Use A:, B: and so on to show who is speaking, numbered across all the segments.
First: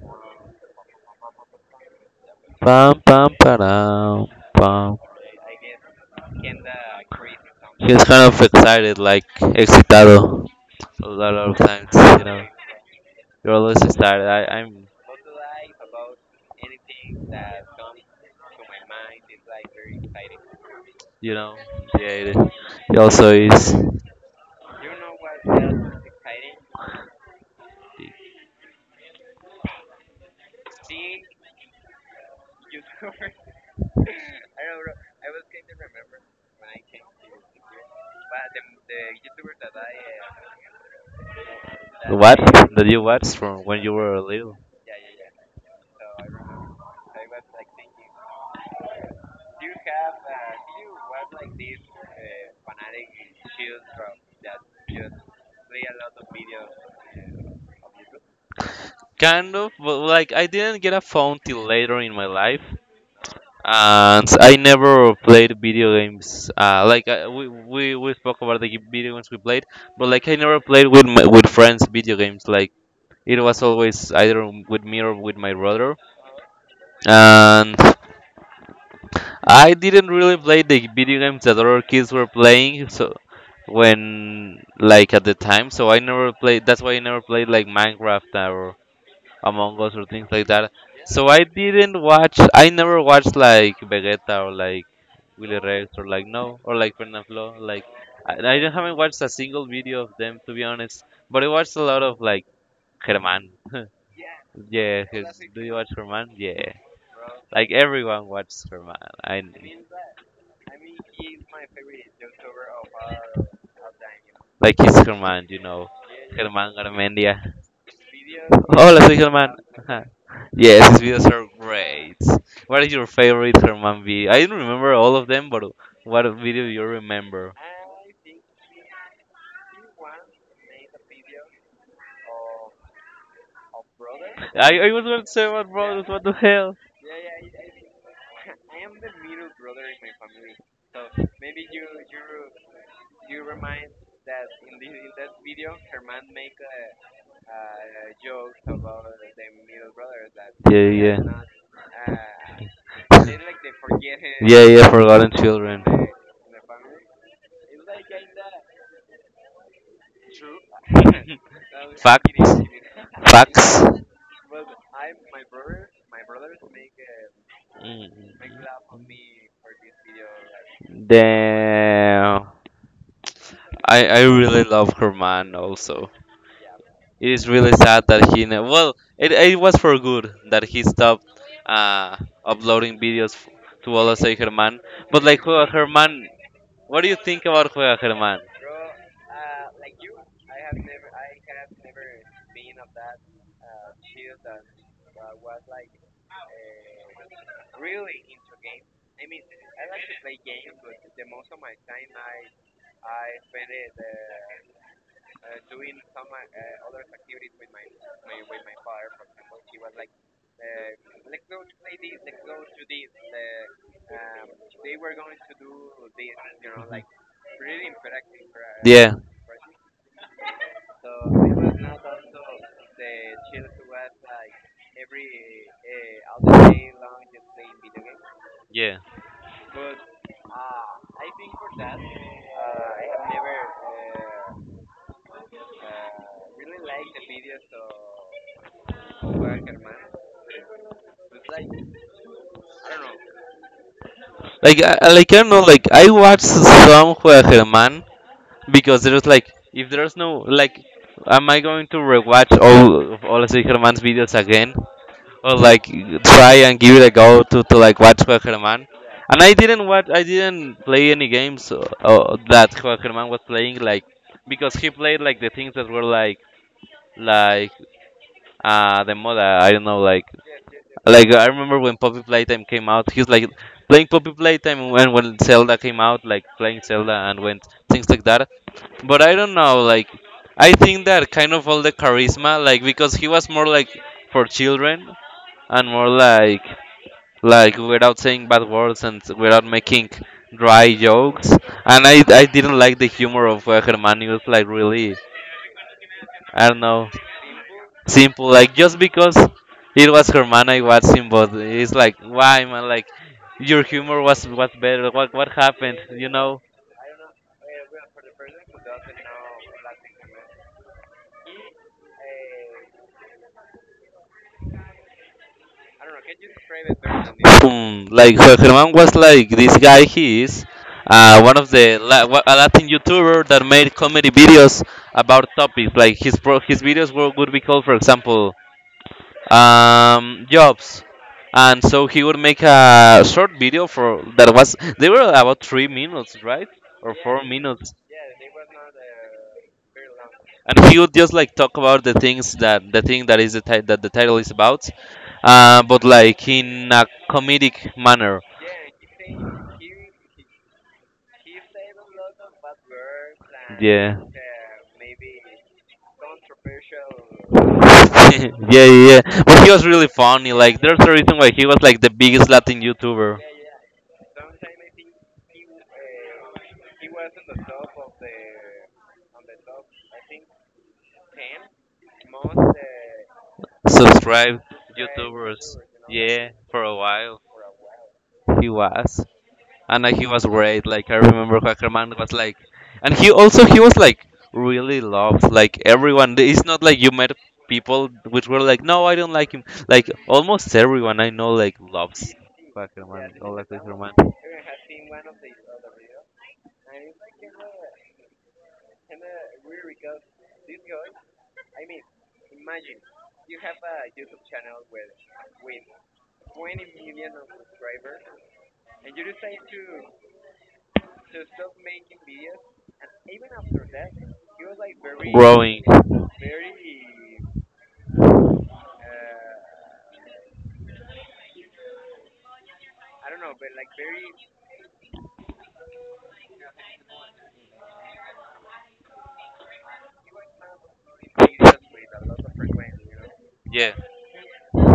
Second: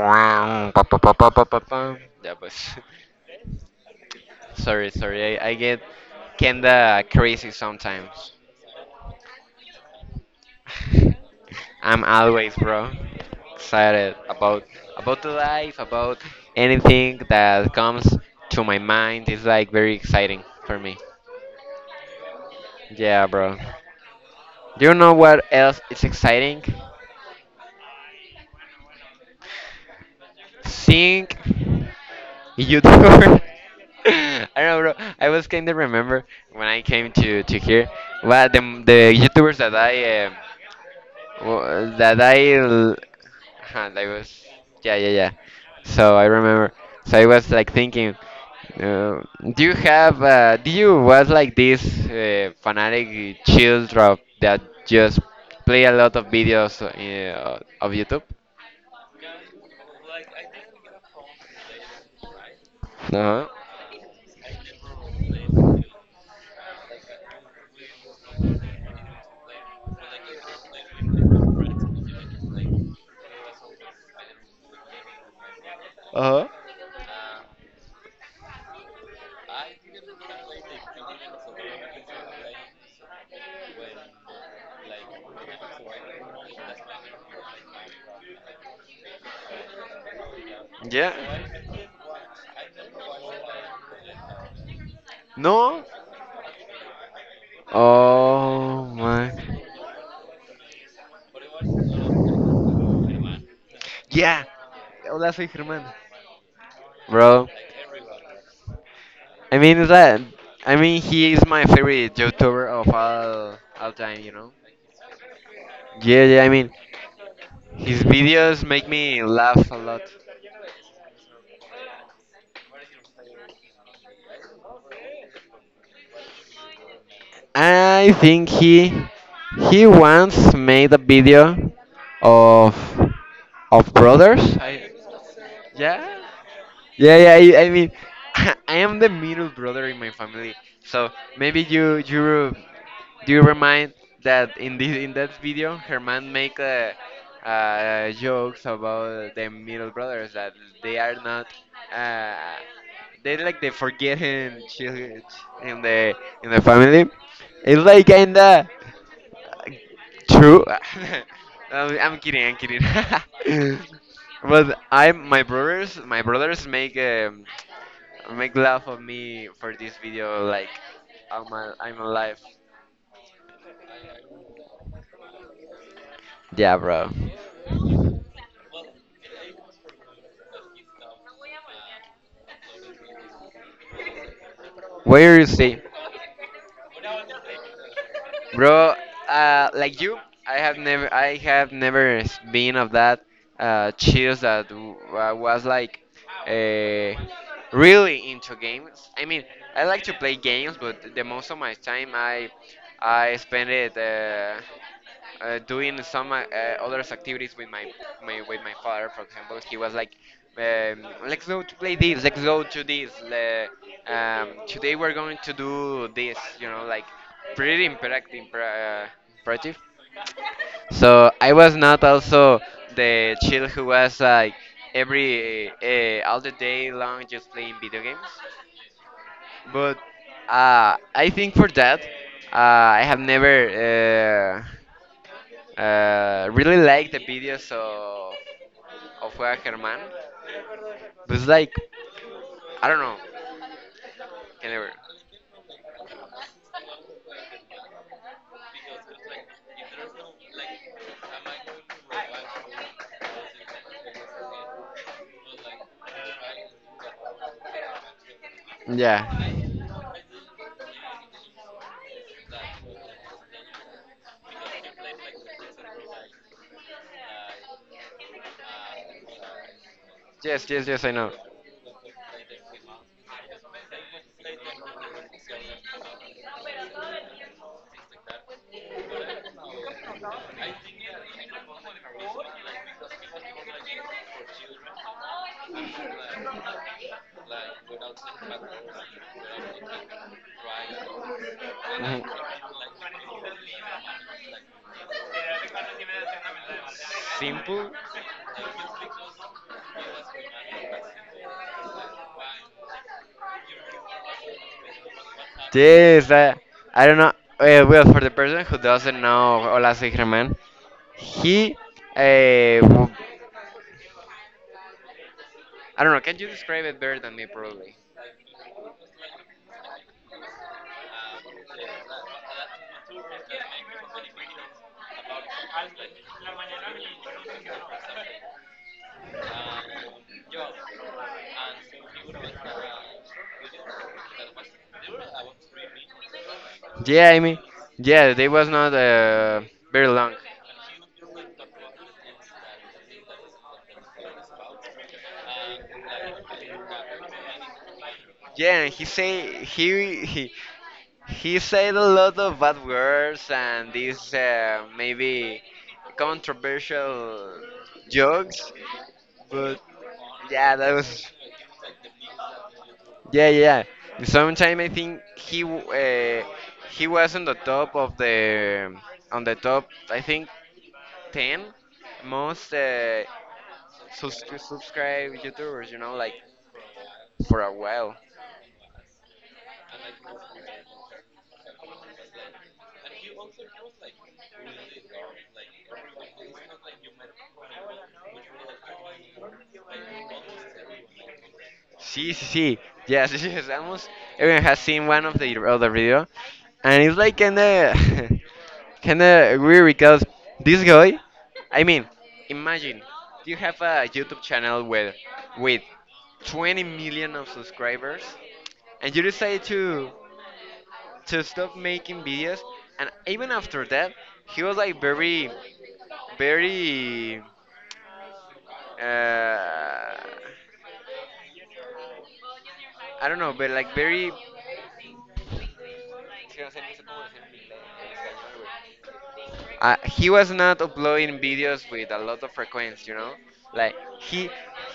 A: pram pa pa pa pa pa pa pam. Yeah, but
B: Pam, pam, param, pam.
A: sorry. I get kinda crazy
B: He's kind
A: sometimes.
B: of excited, like excitado. A lot of times,
A: I'm
B: you know,
A: always, bro,
B: you're always
A: excited
B: excited. I,
A: about
B: I'm,
A: about the life, about anything that comes to my mind. It's like very exciting for me.
B: you know, yeah. it- He
A: Yeah,
B: also
A: bro.
B: is.
A: Do you know what else is exciting? Sing. YouTuber. I don't know, bro. I was kind of remember when I came to here. Well, the YouTubers that wa- that
B: What?
A: I
B: That
A: l-
B: you watched from when you
A: that
B: were
A: was,
B: little?
A: yeah, yeah, yeah. So I remember. So I was like thinking, uh, do you was like this fanatic children that just play a lot of videos of YouTube?
B: Kind of, but like I didn't get a phone till later in my life.
A: Uh huh.
B: And I never played video games. We spoke about the video games we played, but like I never played with my, with friends video games. Like it was always either with me or with my brother.
A: Uh huh.
B: And I didn't really play the video games that other kids were playing. So when like at the time, so I never played. That's why I never played like Minecraft, Among Us, or things like that. So I
A: Yeah.
B: didn't watch. I never watched like Vegeta, or like Willy
A: No.
B: Rex, or like no, or like Fernando. Like I
A: Oh
B: haven't watched a
A: my.
B: single video of them, to be honest. But I watched a lot of like Herman.
A: Yeah.
B: yeah, he-
A: Hola, soy
B: do you
A: Germán.
B: watch Herman? Yeah,
A: Bro,
B: like everyone watches Herman. I
A: I mean is that I mean he is my favorite YouTuber of all time, you know.
B: like he's Herman, you know.
A: Yeah, yeah. I mean
B: Herman Garmendia.
A: his videos make
B: Hola, soy
A: me
B: Germán.
A: laugh a lot.
B: Yes, his videos are great. What is your favorite Herman video? I don't remember all of them, but what video you remember?
A: I think he once made a video of of brothers.
B: I was going to say what brothers,
A: Yeah,
B: what the hell?
A: yeah, yeah. I mean, I am the middle brother in my family, so maybe you do you remind that in that video, Herman make jokes about the middle brothers that
B: Yeah,
A: they are
B: yeah.
A: not uh, they like the forgetting
B: Yeah, yeah,
A: children
B: forgotten
A: in
B: children.
A: the family. It's like kinda true. I'm, I'm
B: Facts.
A: kidding. I'm kidding.
B: Facts.
A: But I my brothers make. Make
B: Mm.
A: laugh of me for this video like I'm alive.
B: Damn. I really love Herman also.
A: Yeah, bro.
B: It is really sad that well it was for good that he stopped uh, uploading videos to Olasoy German, but
A: Where
B: like
A: you
B: Juega
A: see,
B: German. What do you think about Juega German?
A: bro? Like you, I have never been of that cheers was like uh, really into games. I mean, I like to play games, but the most of my time I spend it. Doing some other activities with my father. For example, he was like, "Let's go to play this. Let's go to this. Today we're going to do this." You know, like pretty uh,
B: Yeah,
A: imperative. So I was not also the chill who was like every all the day long just playing video games.
B: yeah,
A: But I think for that, uh, I have never. Really like the videos of Juega Germán. It's like I don't know. Can
B: like
A: never.
B: like I don't know, like I watched some Juega German, because there was like if there's no like am I going to rewatch all of Olasoy German's videos again, or like try and give it a go to like watch Herman.
A: Yeah.
B: And I didn't watch, I didn't play any games that Herman was playing, like because he played like the things that were like the moda, I don't know,
A: Yes, yes, yes. I know.
B: like I remember when Poppy Playtime came out, he's like playing Poppy Playtime, and when Zelda came out, like playing Zelda, and when things like that. But I don't know, like I think that kind of all the charisma, like because he was more like for children and more like without saying bad words and without making dry jokes. And I,
A: Mhm.
B: I didn't like the humor of Hermanius, like really, I don't know,
A: Simple.
B: simple. Like just because it was Hermana, I watched him, but it's like, why, man? Like your humor was better. What happened? You
A: Yes. I,
B: know?
A: I don't know. Well, for the person who doesn't know Olaze Germán, he. Uh, w- I don't know. Can you describe it better than me?
B: This? Like Jorge Herman was like this guy. He is one of the a Latin YouTuber that made comedy videos about topics. Like his his videos were, would be called, for example, jobs. And so he would make a short video for that was they were about 3 minutes, right, or
A: Yeah, I
B: four
A: mean,
B: minutes.
A: yeah, they was not very long.
B: And he would just like talk about the things that the thing that is the that the title is about, but like in a comedic manner.
A: Yeah, and he say he said a lot of bad words and
B: Yeah.
A: these maybe controversial
B: Yeah,
A: jokes,
B: yeah, yeah. But he
A: but
B: was really funny.
A: yeah,
B: Like,
A: that
B: there's a
A: was,
B: reason why he was like the biggest Latin YouTuber.
A: yeah, yeah. Sometime I think he was on the top of the on the top, I think, 10 most to
B: Subscribe
A: subscribe
B: YouTubers.
A: YouTubers, you know, like,
B: Yeah, for a while.
A: for a while.
B: He was. And he was great. Like, I remember Hackerman was like. And he also, he was like really loved. Like, everyone. It's not like you met people which were like, no, I don't like him. Like, almost everyone I know, like,
A: See,
B: loves
A: see, see. Yes,
B: Hackerman.
A: yes,
B: Or like
A: yes. Almost
B: Hackerman.
A: everyone has seen one of the other video, and it's like kinda kinda weird because this guy, I mean, imagine you have a YouTube channel with 20 million of subscribers, and you decide to stop making videos, and even after that, he was like very, very uh, I don't know, but like very. He was not uploading videos with a lot of frequency, you know.
B: Yeah.
A: Like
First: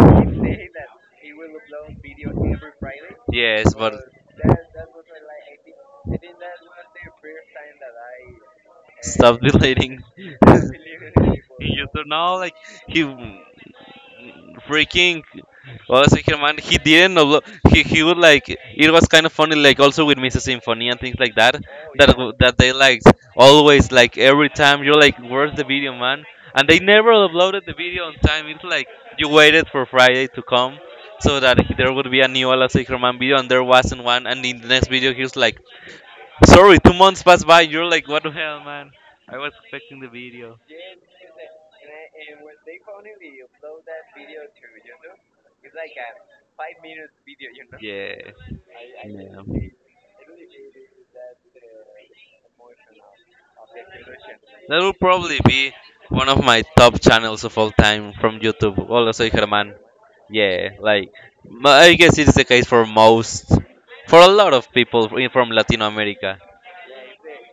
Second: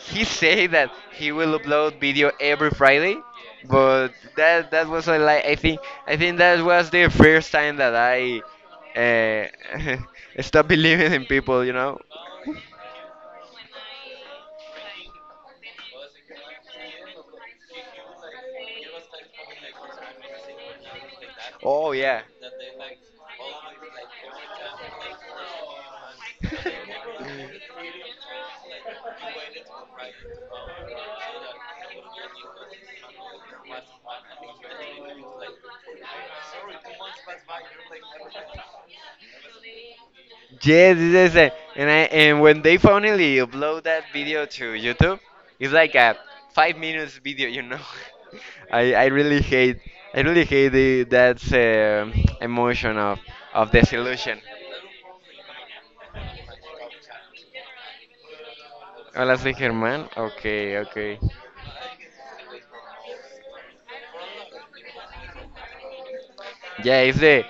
A: he said that he will upload video every Friday,
B: Yes,
A: but that was like I think that was the first time that I uh,
B: deleting.
A: stopped believing in people, you
B: You
A: know.
B: don't know, like he freaking Olasekir man, he didn't upload. He would like it was kind of funny, like also with Mrs. Symphony and things like that.
A: Oh
B: That
A: yeah.
B: that they liked always like every time you're like, where's the video, man? And they never uploaded the video on time. It's like you waited for Friday to come so that there would be a new Olasekir man video, and there wasn't one. And in the next video, he was like, sorry, 2 months passed by. You're like, what the hell, man? I was expecting the video.
A: Yes, yes, yes. And when they finally upload that video to YouTube, it's like a 5 minutes video, you know.
B: Yeah.
A: I really hate the, that emotion of disillusion.
B: That will probably be one of my top channels of all time from YouTube. Hola, soy
A: Honestly,
B: Germán.
A: Germán.
B: Yeah,
A: Okay,
B: like
A: okay.
B: I guess it's the case for most, for a lot of people from Latino America.
A: Yeah, it's the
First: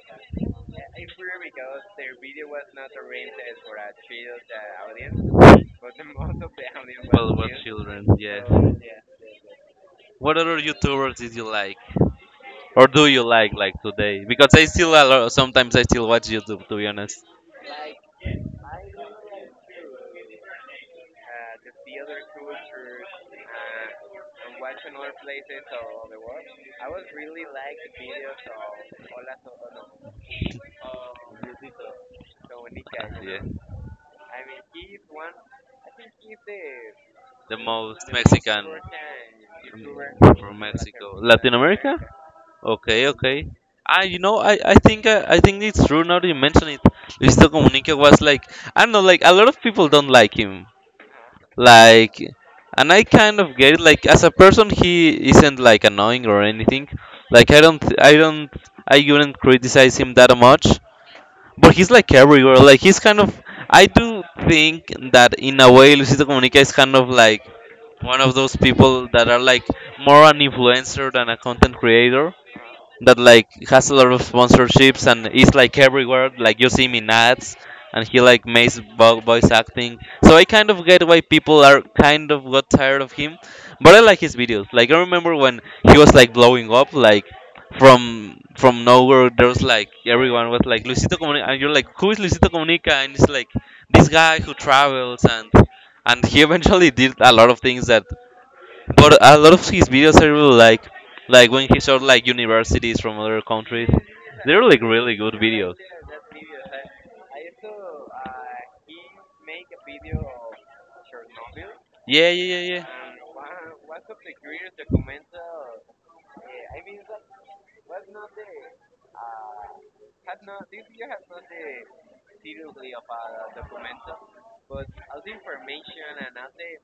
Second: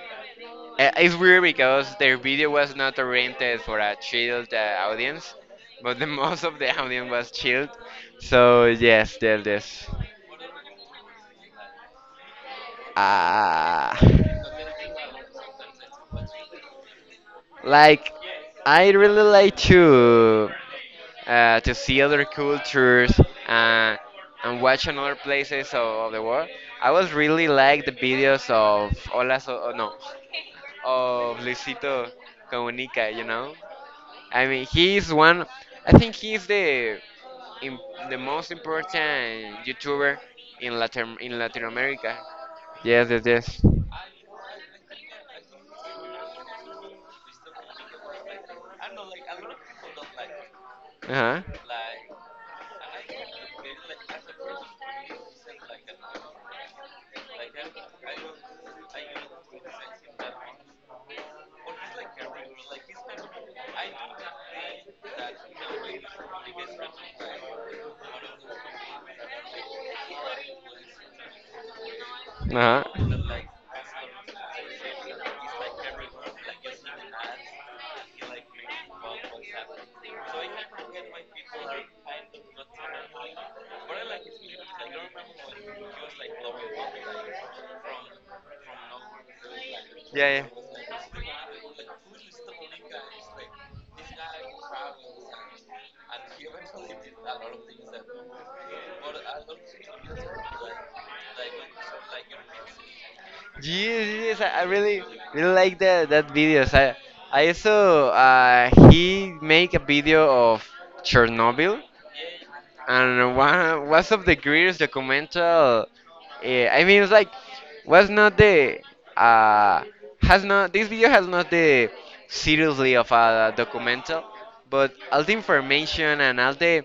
A: It's weird because their video was not oriented for a child audience, but the most of the audience was
B: Well, we're
A: chilled.
B: children, yeah.
A: So yes, there it is.
B: What other YouTubers did you like, or do you like
A: Ah,
B: today? Because I still a lot, sometimes I still watch YouTube, to be honest.
A: like I really like to see other cultures uh, and watch another places of the world. I was really like the videos of Hola, so, oh, no, of Luisito Comunica, you
B: Yeah.
A: know. I mean, he is one. I think he's the
B: The
A: im
B: most
A: the most
B: Mexican
A: important YouTuber
B: mm, from Mexico,
A: in
B: Latin
A: Latin
B: America.
A: America.
B: Okay,
A: Yes, yes,
B: okay.
A: yes.
B: Ah, you know, I think I think it's true now that you mention it. Luisito Comunica was like I don't know, like a lot of people don't like him.
A: Uh huh.
B: Like, and I kind of get it. Like as a person, he isn't like annoying or anything. Like I wouldn't criticize him that much, but he's like everywhere. Like he's kind of. I do think that in a way, Luisito Comunica is kind of like one of those people that are like more an influencer than a content creator that like has a lot of sponsorships and is like everywhere. Like you see him in ads, and he like makes voice acting. So I kind of get why people are kind of got tired of him, but I like his videos. Like I remember when he was like blowing up,
A: Uh
B: like from
A: huh.
B: nowhere there was like
A: Yeah, yeah.
B: everyone was like Luisito Comunica, and you're like who is Luisito Comunica, and it's like this guy who travels, and he eventually did a lot of things that but a lot of his videos I really like when he showed like universities from other countries.
A: Yes, yes, I
B: They're
A: I
B: like
A: really,
B: really good
A: really
B: videos.
A: like that videos. I also he make a video of Chernobyl,
B: Yeah, yeah, yeah, yeah.
A: and one was of the greatest documental. I mean, it's like was not the uh has not this video has not the seriously of a documental, but all the information and all the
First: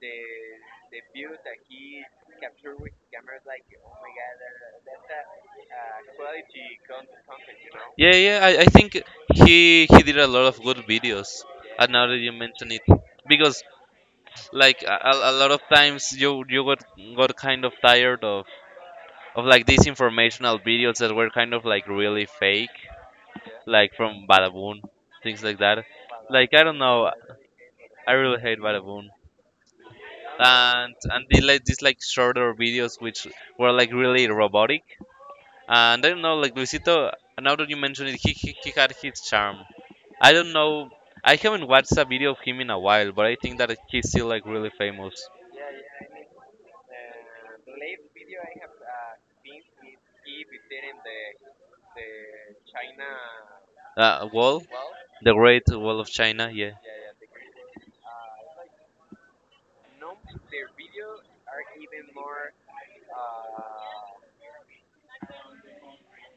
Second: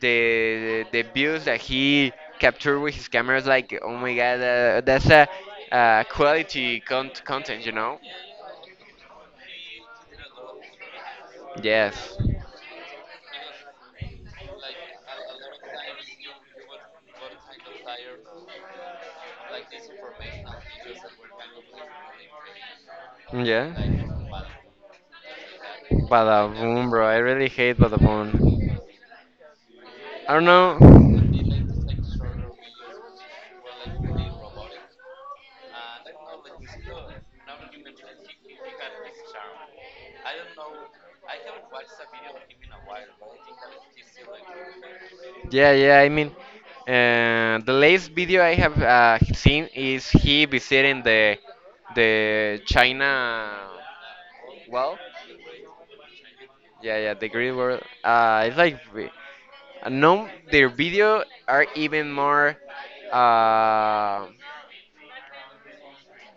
A: the the views that he captured with his camera is like oh my god, that's a quality content, you know.
B: Yeah, yeah. I think he did a lot of good videos. And now
A: Yes.
B: that you mention it, because like a lot of times you got kind of tired of like these informational videos that were kind of like really fake, like from Badaboon, things like that.
A: Badaboom,
B: Like I don't
A: Badaboom, bro.
B: know.
A: I really hate
B: I really hate
A: Badaboom.
B: Badaboom.
A: I don't
B: And they
A: know.
B: like these like shorter videos which were like really robotic. And I don't know, like Luisito now that you mention it, he had his charm. I don't know, I haven't watched a video of him in a while, but I think that he's still like really famous.
A: Yeah, yeah. I mean, the last video I have seen is he visiting the China
B: Uh, Wall?
A: wall.
B: The Great Wall of China, yeah.
A: Yeah, yeah, the green world. It's like no, their video are even more uh,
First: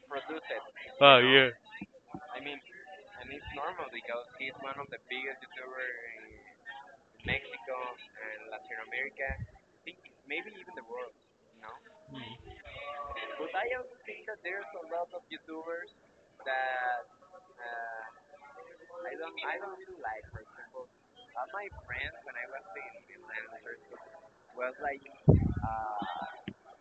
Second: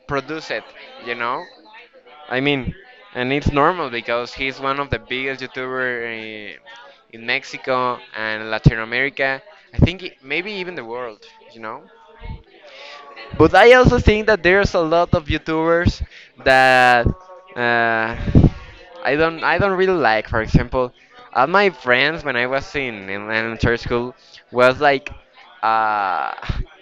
A: produced. You
B: Oh
A: know,
B: yeah.
A: I mean, and it's normal because he's one of the biggest YouTuber in Mexico and Latin America. I think maybe even the world. You know. But I also think that there's a lot of YouTubers that uh, I don't really like. For example, all my friends when I was in elementary school was like, uh,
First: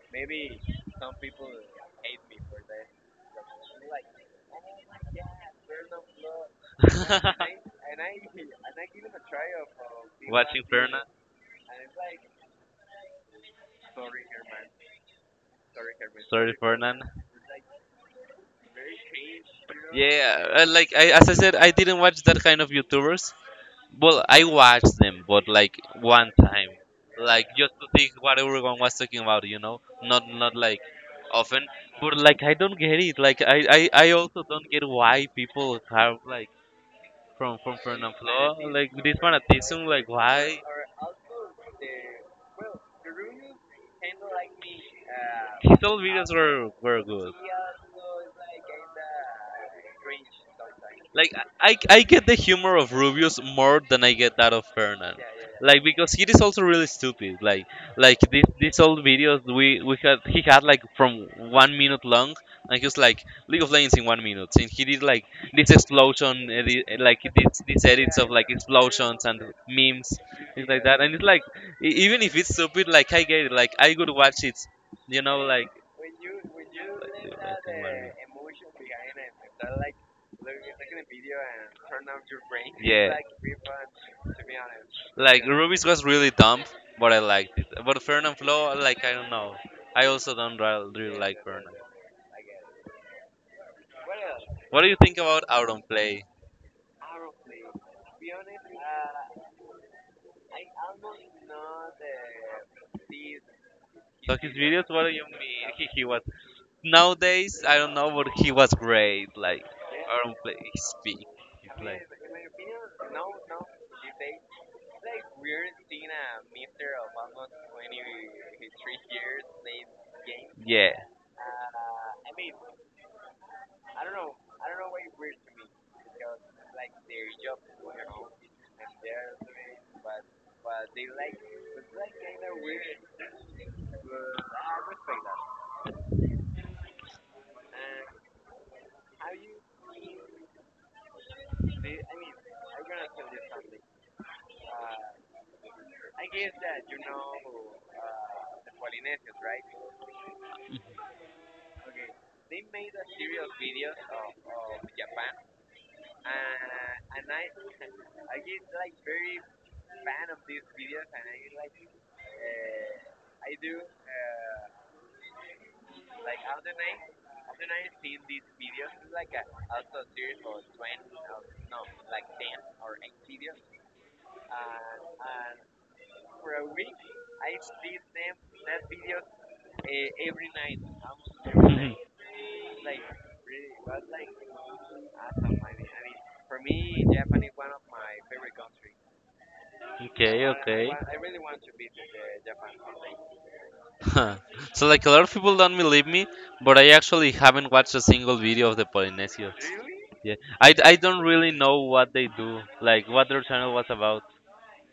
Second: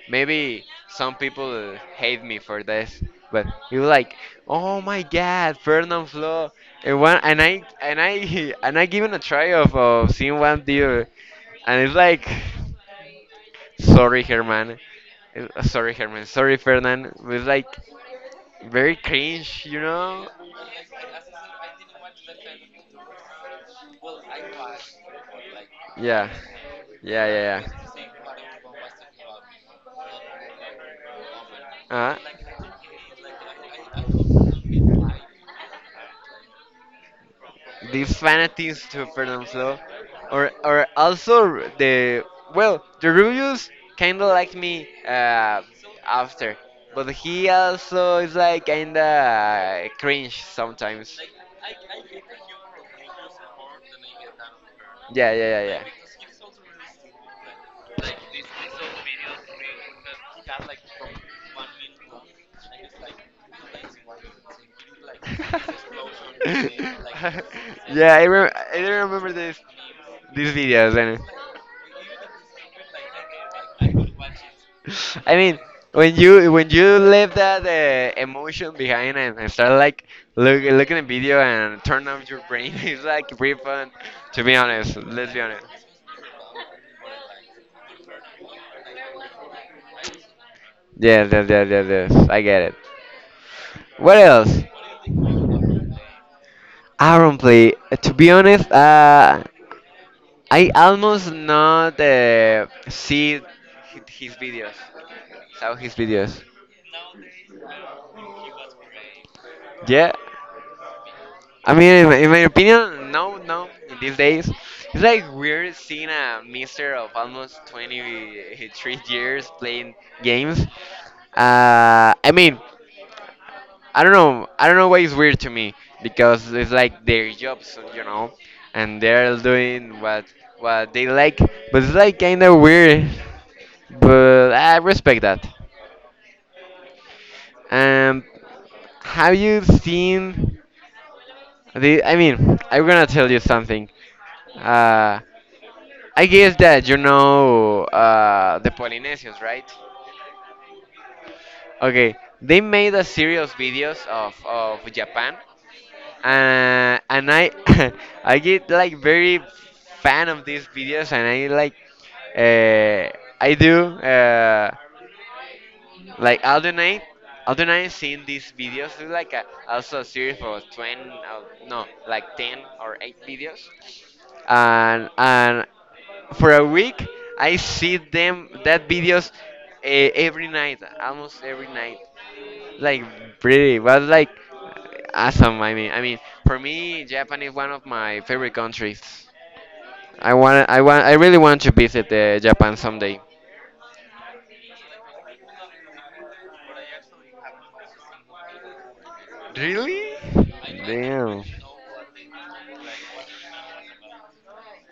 A: maybe some people hate me for this, but you like, oh my God, Fernand Flo, and I and I given a try of seeing one
B: Watching Fernan?
A: deal, and it's like. Sorry, Herman.
B: Sorry
A: Sorry,
B: Fernan.
A: Fernand. It was like very cringe, you know?
B: Yeah, like I, as I said, I didn't watch that kind of YouTubers. Well, I watched them, but like
A: Yeah.
B: one time,
A: Yeah,
B: like
A: yeah,
B: just to see what everyone was talking about, you know, not like often. But
A: yeah.
B: like I don't get it. Like I also don't get
A: Uh,
B: why people have like from
A: the
B: Fernand Flo
A: fanatics
B: like
A: to
B: this
A: Fernand's Law,
B: fanatism. Like why?
A: or also the well, the Rubius kind of like me
B: His old videos
A: after,
B: were
A: but
B: good.
A: he also is like kind of cringe sometimes.
B: Like I get the humor of Rubius more than I get that of Fernan.
A: Yeah, yeah,
B: Like
A: yeah,
B: because he is also really stupid. Like this these
A: yeah.
B: old videos we had he had like from 1 minute long, and he was like League of Legends in 1 minute, and he did like this explosion edit, like this these
A: Yeah,
B: edits of like
A: I don't
B: explosions
A: remember
B: and
A: this
B: memes,
A: these
B: things like
A: videos.
B: that, and
A: And
B: it's like even if it's stupid like I get it like I could watch it, you
A: I
B: know,
A: mean,
B: like,
A: when you leave
B: dude, I
A: that
B: think Mario-
A: emotion behind and start like looking at video and turn off your brain, it's
B: yeah
A: like pretty fun. To be honest, let's be
B: like
A: honest.
B: Rubius was really dumb but I liked it but fern and flow like I don't know I also don't really, really
A: Yes,
B: like
A: yes,
B: fern.
A: yes, yes, yes. I get it. What else?
B: What do you think about out on play?
A: I don't play. To be honest, I almost not see his
B: So his
A: videos,
B: videos, what do you mean?
A: saw his
B: He was
A: videos.
B: nowadays, I don't know, but he was great. Like
A: Yeah,
B: I don't play his peak. He
A: I mean,
B: played.
A: in my opinion, no, no. In these days, it's like we're seeing a mister of almost 23 years playing games.
B: Yeah.
A: I mean, I don't know. I don't know why it's weird to me because it's like their jobs, you know, and they're doing what they like. But it's like kind of weird. But I respect that. Um, have you seen the? I mean, I'm gonna tell you something. Uh, I guess that you know the Polynesians, right? Okay, they made a series of videos of Japan, and I I get like very fan of these videos, and I like I do like all the night seeing these videos. It's like also a series for 20, no, like 10 or 8 videos, and for a week I see them that videos, uh, every night, almost every
B: Mhm.
A: night, like pretty, but like awesome. I mean, for me, Japan is one of my favorite countries.
B: Okay. Okay.
A: I really want to visit Japan someday.
B: Huh. So like a lot of people don't believe me, but I actually haven't watched a single video of the Polynesians.
A: Really?
B: Yeah, I don't
A: Damn.
B: really know what they do, like what their channel was about.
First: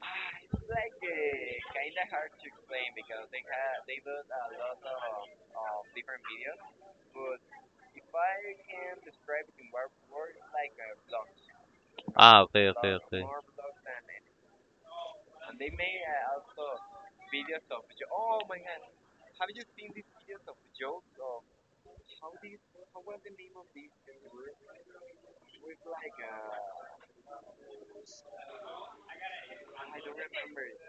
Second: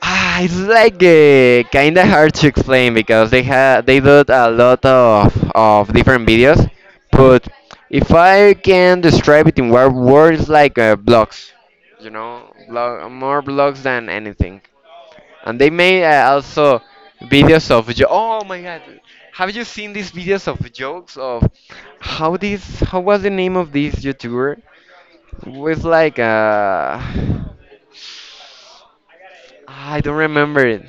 A: Ah, it's like kind of hard to explain because they do a lot of different videos, but if I can describe it in one word, it's like blogs. You
B: Ah,
A: know,
B: okay, okay,
A: blog,
B: okay.
A: more blogs than anything. And they made also videos oh my god, have you seen these videos of jokes of how was the name of this YouTuber? Was like I don't remember it.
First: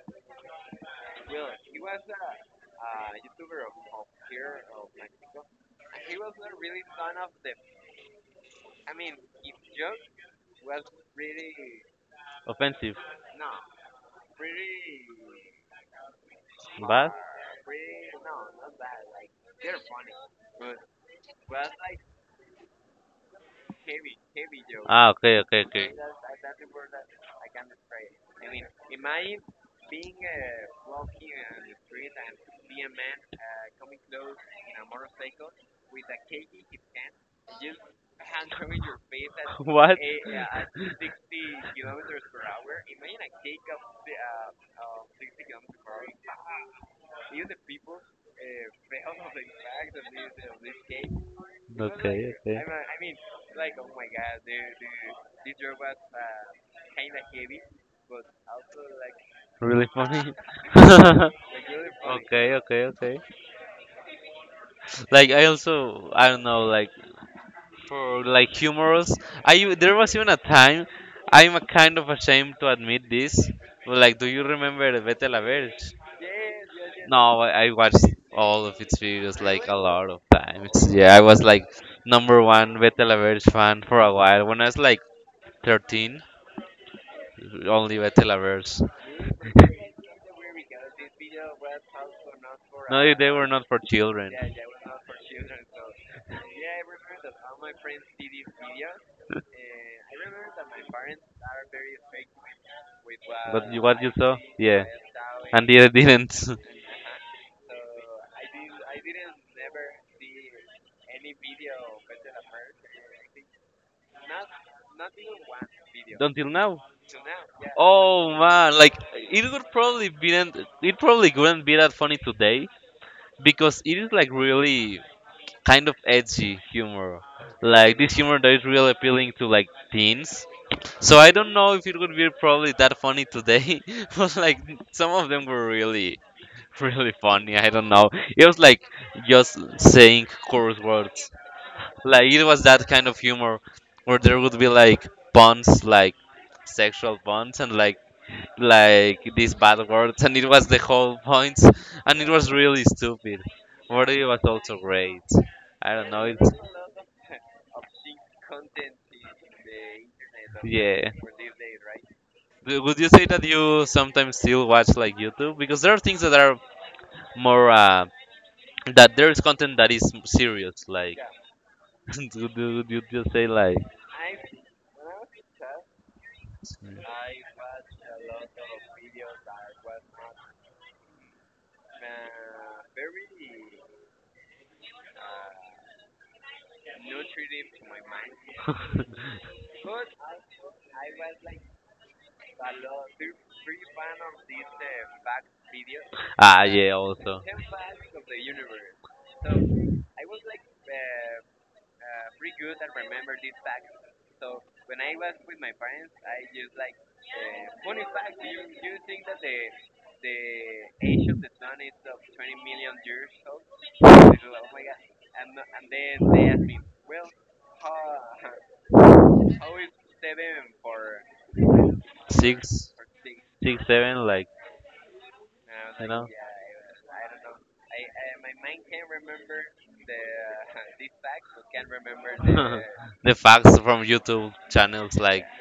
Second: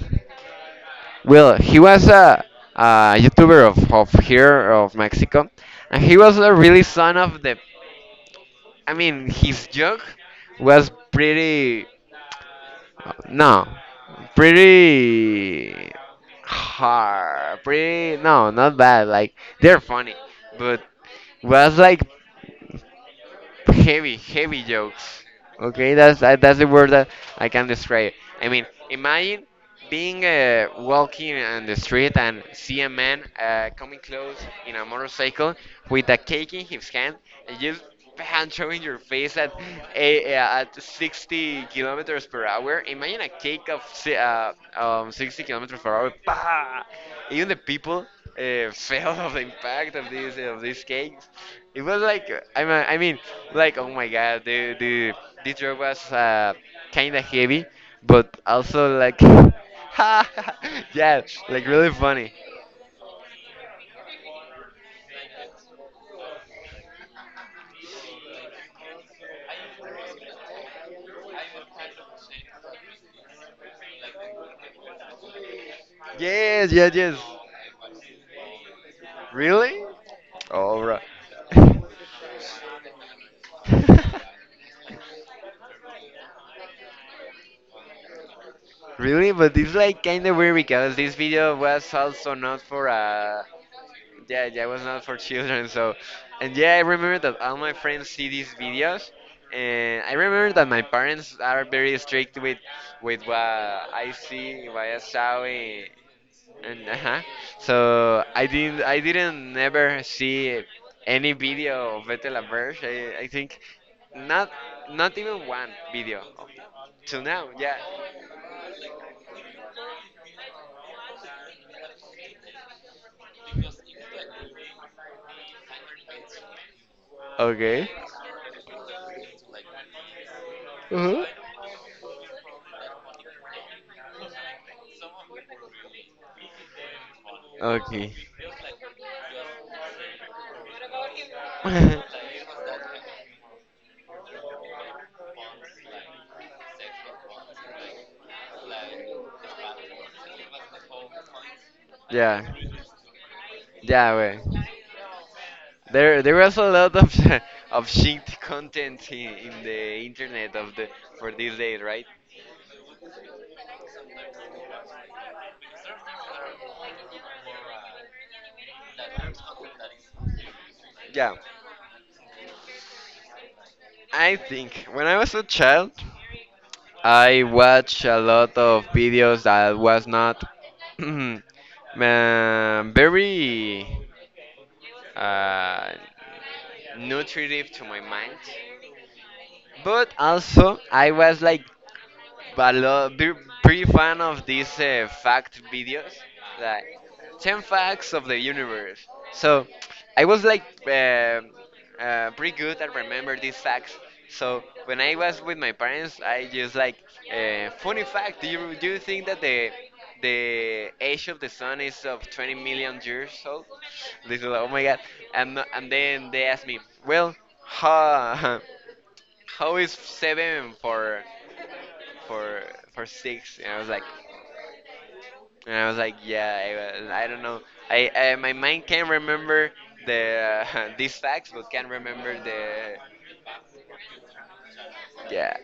A: Well, he was a YouTuber of here, of Mexico, and he was a really son of the. I mean, his joke was pretty
B: Offensive,
A: No, pretty
B: bad.
A: hard. Pretty no, not bad. Like they're funny, but was like heavy, heavy
B: Ah,
A: jokes.
B: okay, okay, okay.
A: Okay, that's the word that I can describe. I mean, imagine being walking on the street and see a man coming close in a motorcycle with a cake in his hand just pancho in your face
B: What?
A: at 60 kilometers per hour. Imagine a cake of 60 kilometers per hour. Bah! Even the people felt of the impact of these cakes.
B: It,
A: It was like
B: okay, okay.
A: I mean, like oh my god, the this drug was kind of heavy, but also like
B: Really funny. Like
A: yeah, like
B: really
A: really funny.
B: okay, okay, okay. Like I also I don't know like for like humorous. There was even a time I'm a kind of ashamed to admit this. But like, do you remember Vete a la Verge?
A: Yes, yes,
B: Yeah.
A: yes.
B: No, I watched all of its videos like a
A: Really?
B: lot of times.
A: Oh, bro.
B: Yeah, I was like number one Betelaverse fan for a while. When I was like 13, only Betelaverse.
A: Really? But it's like kind of weird because this video was also not for
B: No, they were not for children.
A: yeah, yeah, it was not for children. So, and yeah, I remember that all my friends see these videos, and I remember that my parents are very strict with what
B: But you, what you
A: I
B: saw?
A: see, what
B: Yeah.
A: I saw,
B: And they didn't.
A: and uh-huh. So I didn't never see any video of Vete la Verge. I think not, not even one video
B: Until now.
A: till now. Yeah.
B: Oh man, like it probably wouldn't be that funny today because it is like really kind of edgy humor,
A: Okay.
B: like this humor that is really appealing to like teens. So
A: Uh-huh.
B: I don't know if it would be probably that funny today. But like some of them were really really funny. I don't know,
A: Okay.
B: it was like just saying curse words. Like it was that kind of humor where there would be like puns, like sexual puns, and like these bad words, and it was the whole point, and it
A: yeah.
B: was really stupid. But
A: Yeah,
B: it was
A: well.
B: also great. I don't
A: There
B: know.
A: there
B: It's
A: was a lot of of shit content in the internet of the
B: Yeah.
A: for these days, right?
B: Would you say that you sometimes still watch like YouTube? Because there are things that are more that there is content that is serious. Like,
A: Yeah.
B: do you just say like?
A: I think when I was a child I watch a lot of videos that was not man, very uh, nutritive to my mind. But also, I was like but lo- be pretty fan of these fact videos,
B: Ah,
A: like
B: yeah, also.
A: 10 facts of the universe. So I was like pretty good at remember these facts. So when I was with my parents, I just like funny fact. Do you think that the age of the sun is of 20 million years old? They said, oh my god! And then they asked me, well, huh, how is seven for? For
B: Six,
A: for six, and I
B: six,
A: was like,
B: seven, like,
A: and I was
B: you
A: like,
B: know.
A: yeah, was- I don't know. I, my mind can't remember the these facts, but can not remember the
B: The facts from YouTube channels, like
A: yeah.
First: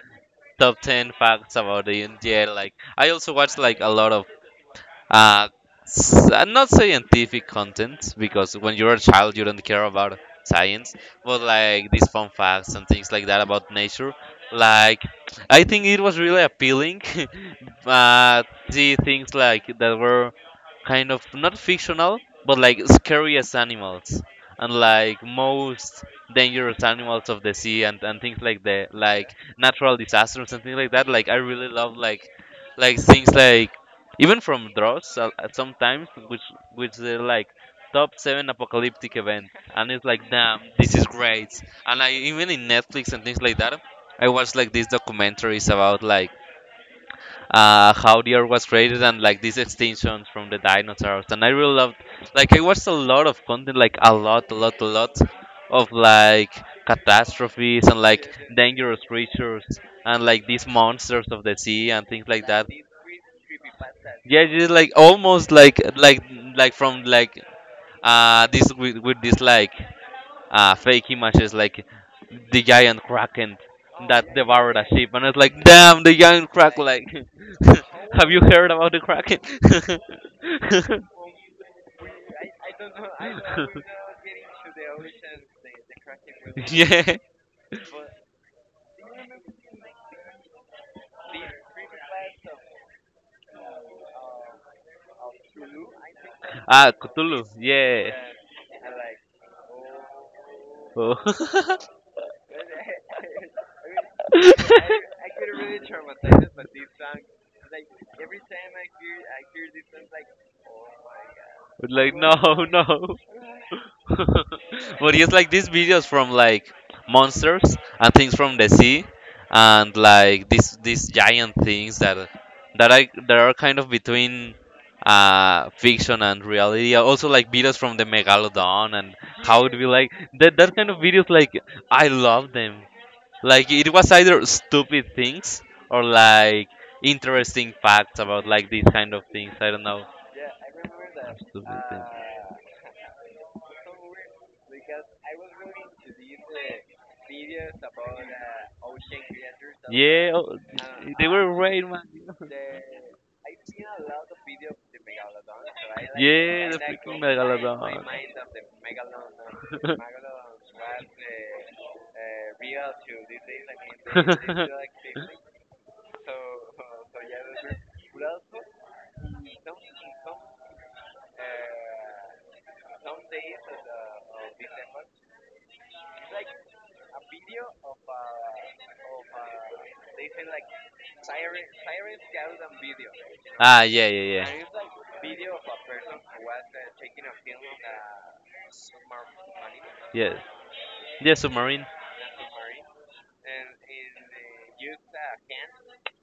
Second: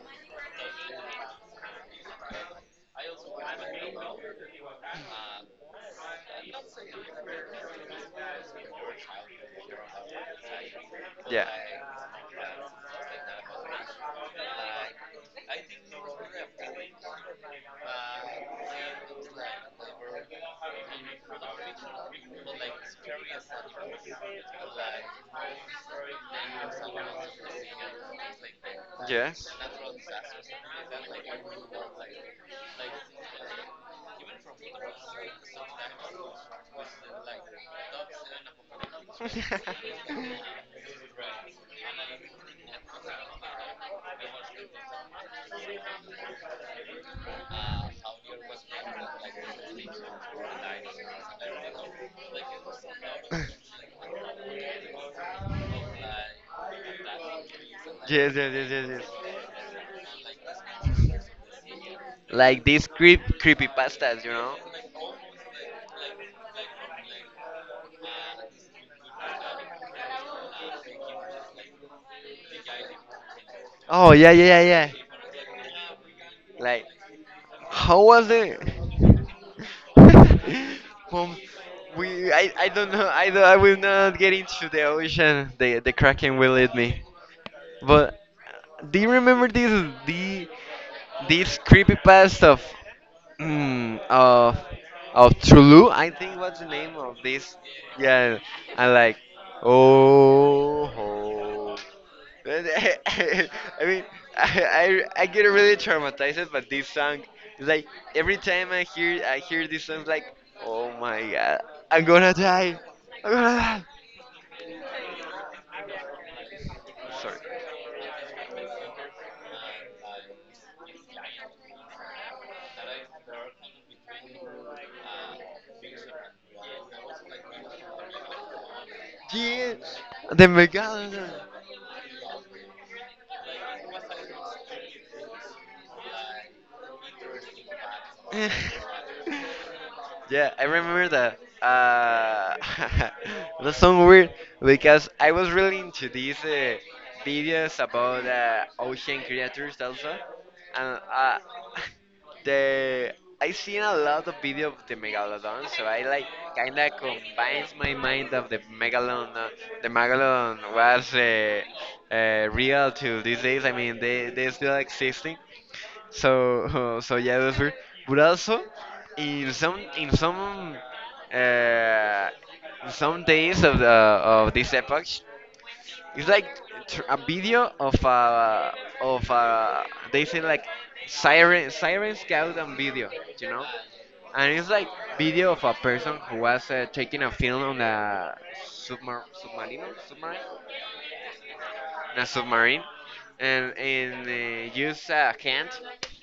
B: top 10 facts about the India. Like, I also watch like a lot of Uh, not scientific content, because when you're a child you don't care about science, but
A: Yeah.
B: like these fun facts and things like that about nature. Like, I think it was really appealing. uh, See things like that were kind of not fictional, but like scariest animals and like most dangerous animals of the sea, and things like the like
A: Yeah.
B: natural disasters and things like that. Like I really love like things like even from draws at sometimes, which they're like top seven apocalyptic event, and it's like damn, this is great. And I, even in Netflix and things like that, I watch like these documentaries about like how the earth was created and like these extinctions from the dinosaurs. And I really loved, like, I watched a lot of content, like, a lot, a lot, a lot of like catastrophes and like
A: yes, yes, yes, yes,
B: dangerous
A: yes.
B: creatures and like these monsters of the sea and things like
A: Like
B: that.
A: these creepy pastas, you
B: Yeah,
A: know?
B: just like almost like like from like this with this like fake images like the giant kraken
A: Oh yeah,
B: that
A: yeah, yeah,
B: devoured a
A: yeah.
B: ship, and it's like, damn, the giant kraken.
A: Like,
B: Like,
A: how
B: have
A: was
B: you
A: it?
B: heard about the kraken?
A: Mom, we I don't know. I will not get into the ocean. The kraken will eat me.
B: Yeah.
A: But do you remember this the this creepy past of mm, of Tulu? I think what's the
B: Ah,
A: name of
B: Cthulhu.
A: this?
B: Yeah.
A: Yeah, I like oh.
B: Oh.
A: Ho. I mean, I I get really traumatized by this song. It's like every time I hear this song, it's like, oh my god,
B: It's
A: I'm
B: like, no.
A: gonna die,
B: No.
A: I'm gonna die.
B: But it's like these videos from like
A: Sorry.
B: monsters and things from the sea and like these giant things that are kind of between fiction and reality, also like videos from the megalodon and how it
A: Yeah,
B: be like
A: the
B: that kind of videos.
A: megalodon.
B: Like I love them. Like it was either stupid things or like interesting facts about like these kind of things. I don't know.
A: yeah, I remember that.
B: Stupid
A: That's
B: things.
A: so weird because I was really into these videos about ocean creatures also,
B: Yeah, oh,
A: and
B: they were great, man.
A: the I seen a lot of video of the megalodon, so I like
B: Yeah, the
A: kinda
B: freaking
A: combines my
B: megalodon.
A: mind of the megalodon. The megalodon was real till these days. I mean, they still existing. So so yeah, those were. But also, in some in some uh, in some days of the of this epoch, it's like a video of a they say like siren siren scout on video, you know,
B: Ah, yeah, yeah, yeah.
A: and it's like video of a person who was taking a film on a
B: Yes.
A: submarine
B: Yeah, submarine.
A: in a submarine, and used a hand.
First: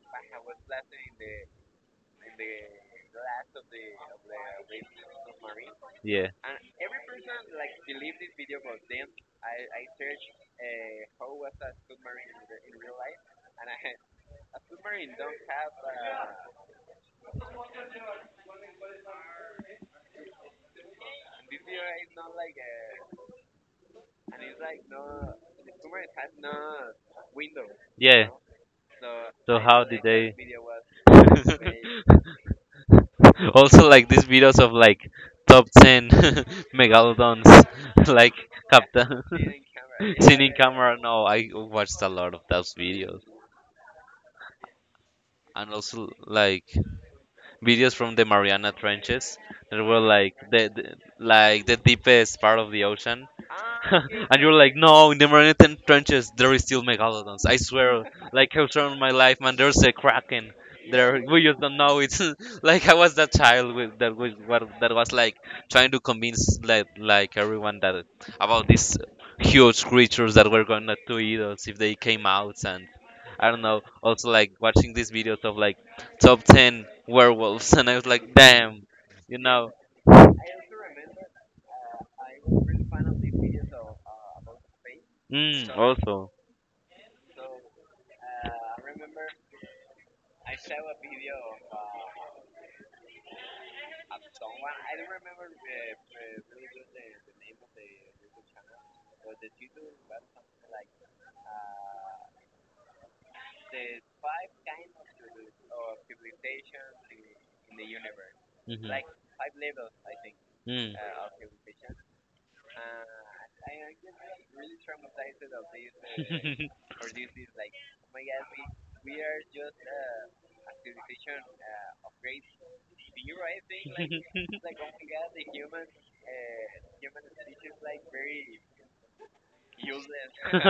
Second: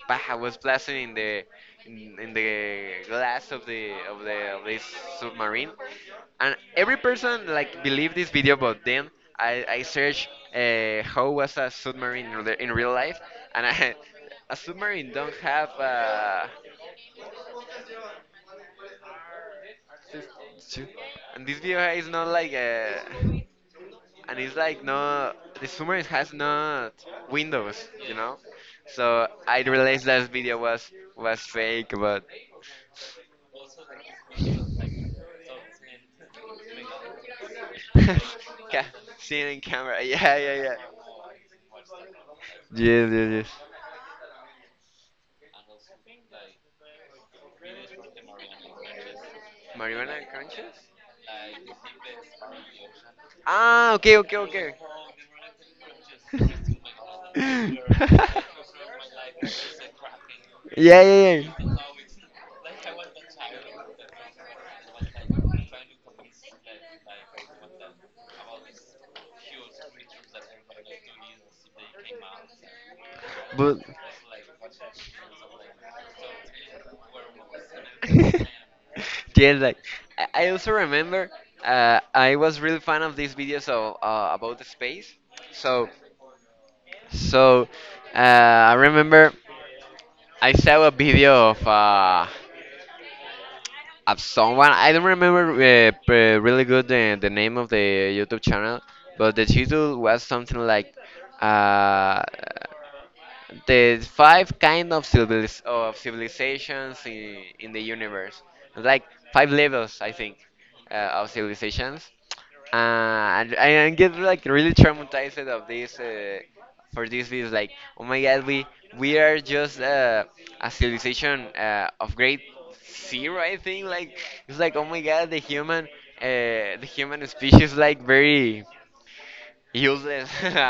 A: Bah, was blasting in the in the glass of the of the of this submarine,
B: Yeah.
A: and every person like believed this video, but then I searched how was a submarine in real life, and a submarine don't have this- and this video is not like a. And it's like no the submarine has not windows you
B: Yeah.
A: know so
B: So
A: I
B: how did
A: realized that
B: they?
A: video was fake but
B: Also like these videos of like top 10 megalodons,
A: yeah
B: like captain
A: seen in camera yeah
B: sitting
A: yeah yeah
B: camera. No, I watched a lot of those
A: yes
B: videos
A: yes yes
B: and also like videos from the Mariana Trenches that were
A: marijuana
B: like
A: conscious
B: the like the deepest part of the ocean.
A: ah okay okay
B: And you're
A: okay
B: like, no, in the Mariana Trenches there is still megalodons. I swear,
A: yeah,
B: like I've thrown my life, man. There's a kraken.
A: yeah,
B: There, we
A: yeah.
B: just don't know it. Like I was that child with, that was like trying to convince like everyone that about these huge creatures that were gonna to eat us if they came out. And I don't
A: But
B: know. Also, like watching these videos of like top 10 werewolves. And I was like damn, you
A: yeah,
B: know.
A: like I also remember I was really fan of these videos of, about the space.
B: Mm,
A: So
B: also.
A: So I remember I saw a video of someone. I don't remember really good the name of the YouTube channel, but the title was something like uh, the five kind of civilizations in the universe.
B: Hmm.
A: Like five levels, I think,
B: Mm.
A: of civilizations. And get like really traumatized of this for this is like oh my god we are just a civilization of grade zero I think like it's like oh my god the human species like very Useless.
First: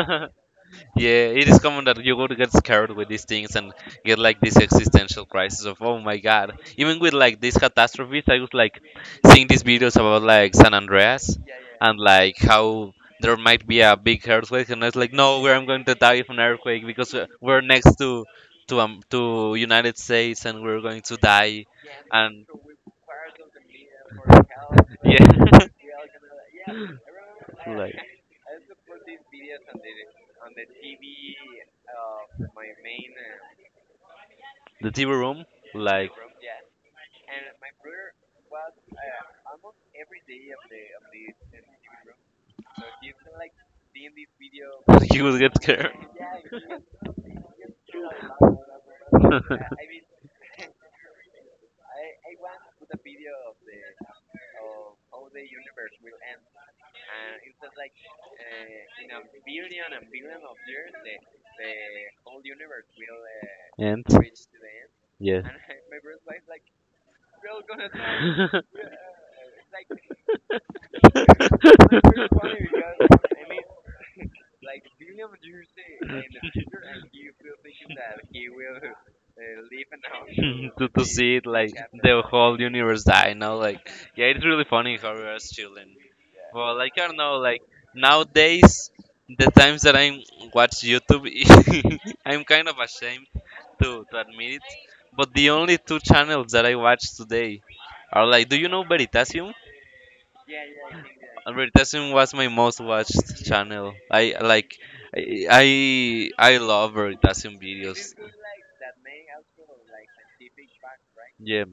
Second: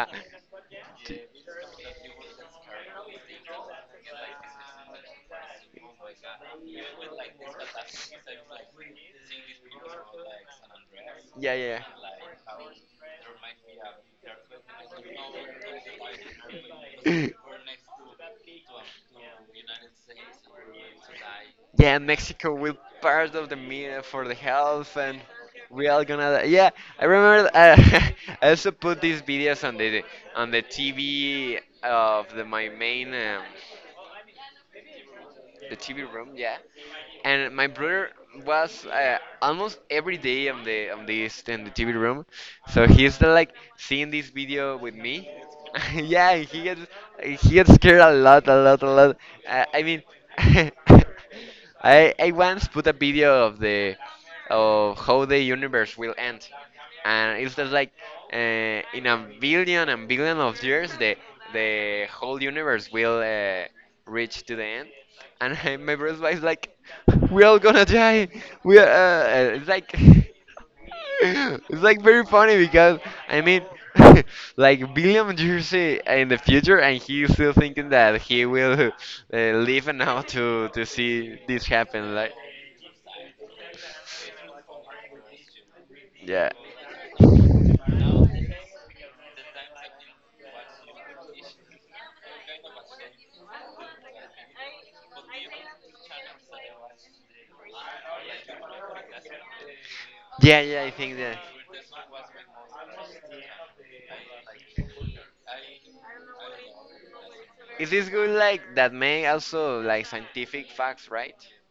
A: T-
B: Yeah, it is common that you would get scared with these things and get like this existential crisis of oh my god. Even with like these catastrophes I was like seeing these videos about like San Andreas
A: Yeah, yeah.
B: and like how there might be a big earthquake, and it's like no, where I'm going to die from an earthquake because we're
A: Yeah,
B: we're next to United States and we're going to die.
A: Yeah,
B: And
A: Mexico will part of the meal for the health and we
B: yeah.
A: are gonna die. Yeah, I remember. I also put these videos on the TV of the my main
B: The TV room.
A: the TV
B: Like,
A: room. Yeah, and my brother was almost every day on the on this in the TV room, so he's like seeing this video with
B: you
A: me.
B: would get scared.
A: yeah, he gets scared a lot, a lot, a lot. I mean, I once put a video of the of how the universe will end and it's just like in a billion and billion of years the whole universe will
B: And
A: reach to the end
B: yes.
A: and my brother was like we're all gonna die we are it's like it's like very funny because i mean like billion years in the future and he's still thinking that he will live enough to
B: To see
A: see
B: it
A: this
B: like
A: happen
B: the
A: like
B: whole universe die, you know? Like, yeah, it's really funny how we are chilling.
A: yeah.
B: But like, I don't know, like nowadays, the times that I watch YouTube, I'm kind of ashamed to admit it. But the only two channels that I watch today are like, do you know Veritasium?
A: Yeah, yeah, I think that.
B: Veritasium was my most watched channel. I like, I love Veritasium
A: It Is this
B: videos.
A: good like that may also like scientific facts, right?
B: Yeah,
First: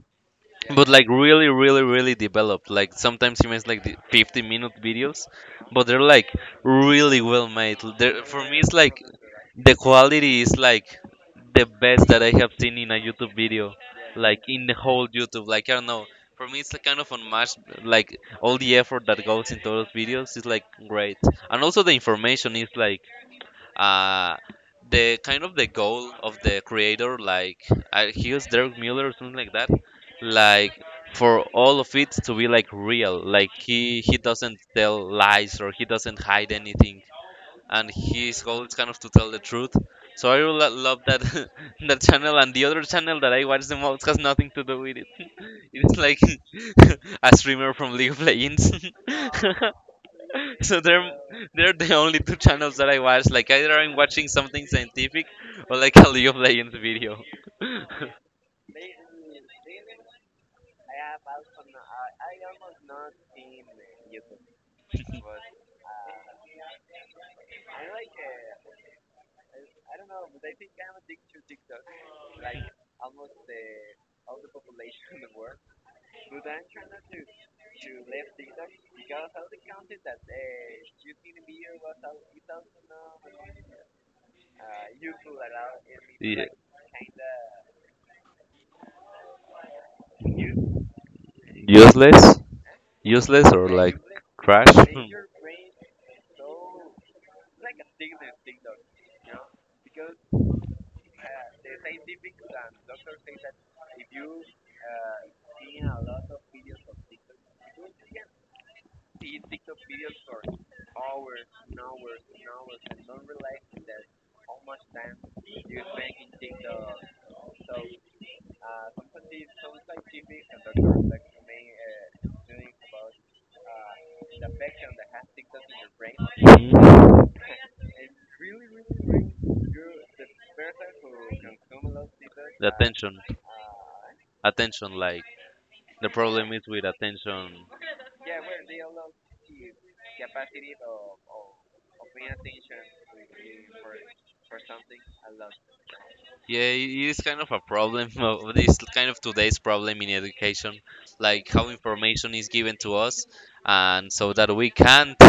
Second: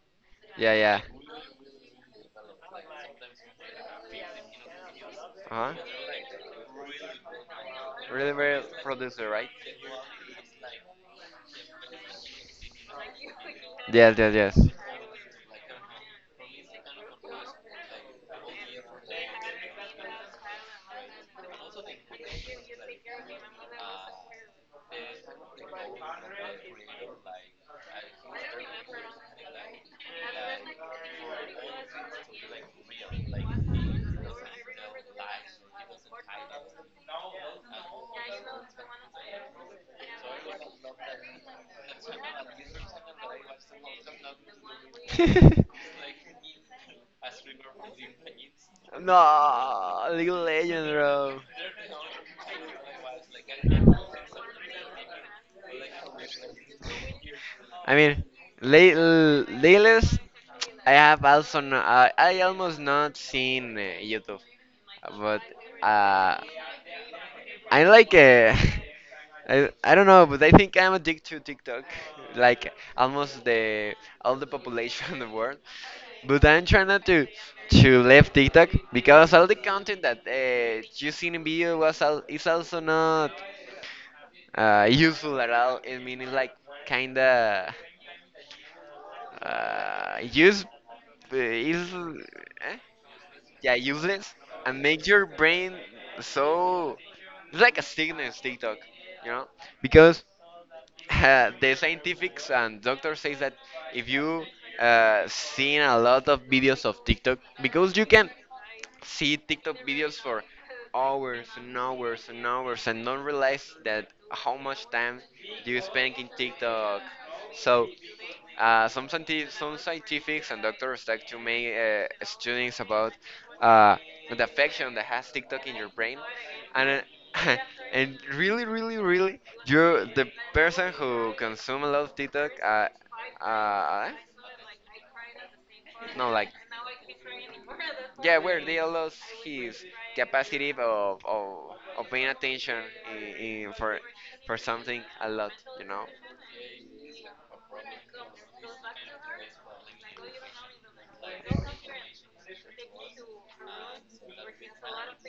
A: Yeah,
B: but
A: yeah.
B: like really really really developed, like sometimes he makes like the 50-minute videos,
A: Uh-huh.
B: but they're like really well made.
A: Really
B: For me
A: very
B: it's like
A: producer, right?
B: the quality is like the best that I have seen in a YouTube video.
A: Yes,
B: Like
A: yes,
B: in the whole YouTube, like I don't know, for me it's a kind of unmatched, like all the effort that goes into those videos is like great. And also the information is like uh, the kind of the goal of the creator, like I he was Derek Miller or something like that, like for all of it to be like real. Like he doesn't tell lies or he doesn't hide anything, and his goal is kind of to tell the truth. So I really love that that channel, and the other channel that I watch the most has nothing to do with it.
A: yes.
B: It's like a streamer from League of Legends.
A: No, League of
B: So
A: Legends,
B: they're
A: bro.
B: they're the only two channels that I watch. Like either I'm watching something scientific or like a League of Legends video.
A: I mean, latest I have also no, I almost not seen YouTube, but uh, I like I don't know, but I think I'm addicted to TikTok, like almost the all the population in the world. But I'm trying not to to leave TikTok because all the content that you see in video was al is also not useful at all. I mean, it's
B: Yeah.
A: like kinda uh, use is
B: Useless,
A: eh?
B: useless, or
A: Yeah
B: like
A: useless
B: trash. Hmm.
A: and make
B: Mhm.
A: your brain so it's like a sickness TikTok, you know? Because the scientifics and doctors says that if you seen a lot of videos of TikTok, because you can see TikTok videos for hours and hours and hours and don't realize that how much time you spend in TikTok. So some scientifics and doctors like to make students about uh, the affection that has TikTok in your brain and uh, and really, really, really, you're the person who consume a lot of TikTok.
B: The attention,
A: Uh,
B: attention. Like the
A: no, like
B: problem is with attention.
A: yeah, where they lost his capacity of paying attention in, in for something a lot, you know.
B: Yeah, it is kind of a problem of this kind of today's problem in education, like how information is given to us, and so that we can't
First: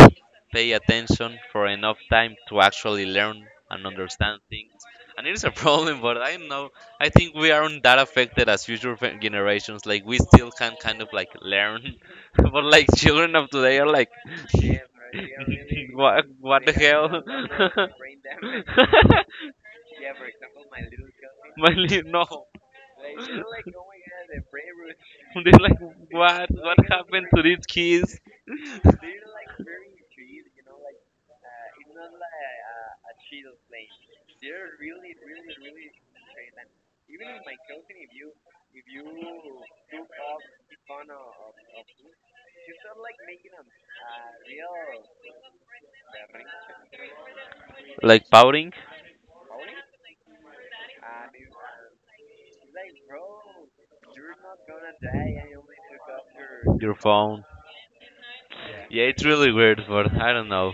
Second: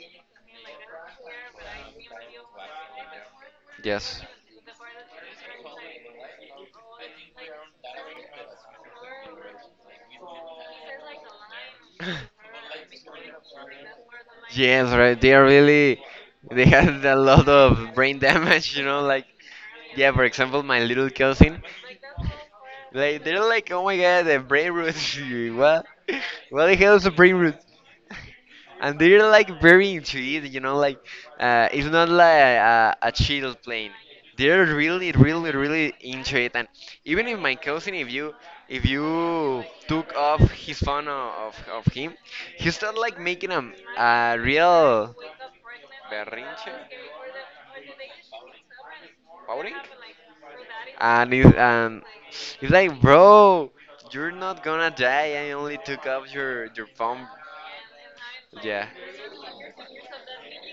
B: pay attention for enough time to actually learn and
A: Yes.
B: understand things. And it is a problem, but I don't know. I think we aren't that affected as future generations. Like we still can kind of like learn, but like children of today are like,
A: Yes, right. They are really.
B: what
A: They
B: the
A: had a
B: hell?
A: lot of brain damage, you know. Like, yeah, for example, my little cousin.
B: Manly, no.
A: Like, they're like, oh my god, the brain root.
B: They're like,
A: what?
B: what?
A: What the
B: What
A: hell is a
B: happened
A: brain
B: to
A: root?
B: these keys?
A: And they're like very into it you know like it's not like a chill plane they're really really really into it and even if my cousin if you took off his phone of him he started like making a real berrinche
B: Like powering
A: and it's like, bro, you're not gonna die. I only took off your
B: your
A: phone.
B: phone.
A: Yeah.
B: Yeah, it's really weird, but I don't know.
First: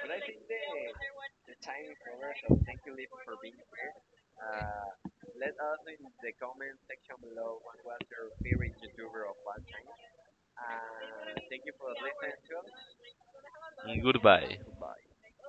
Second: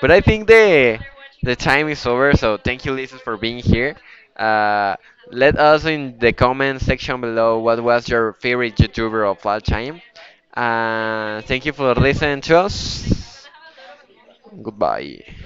A: But I think the time is over. So thank you, Lisa, for being here. Uh, let us in the comment section below what was your favorite YouTuber of all time. Thank you for listening to us.
B: Goodbye.
A: Goodbye.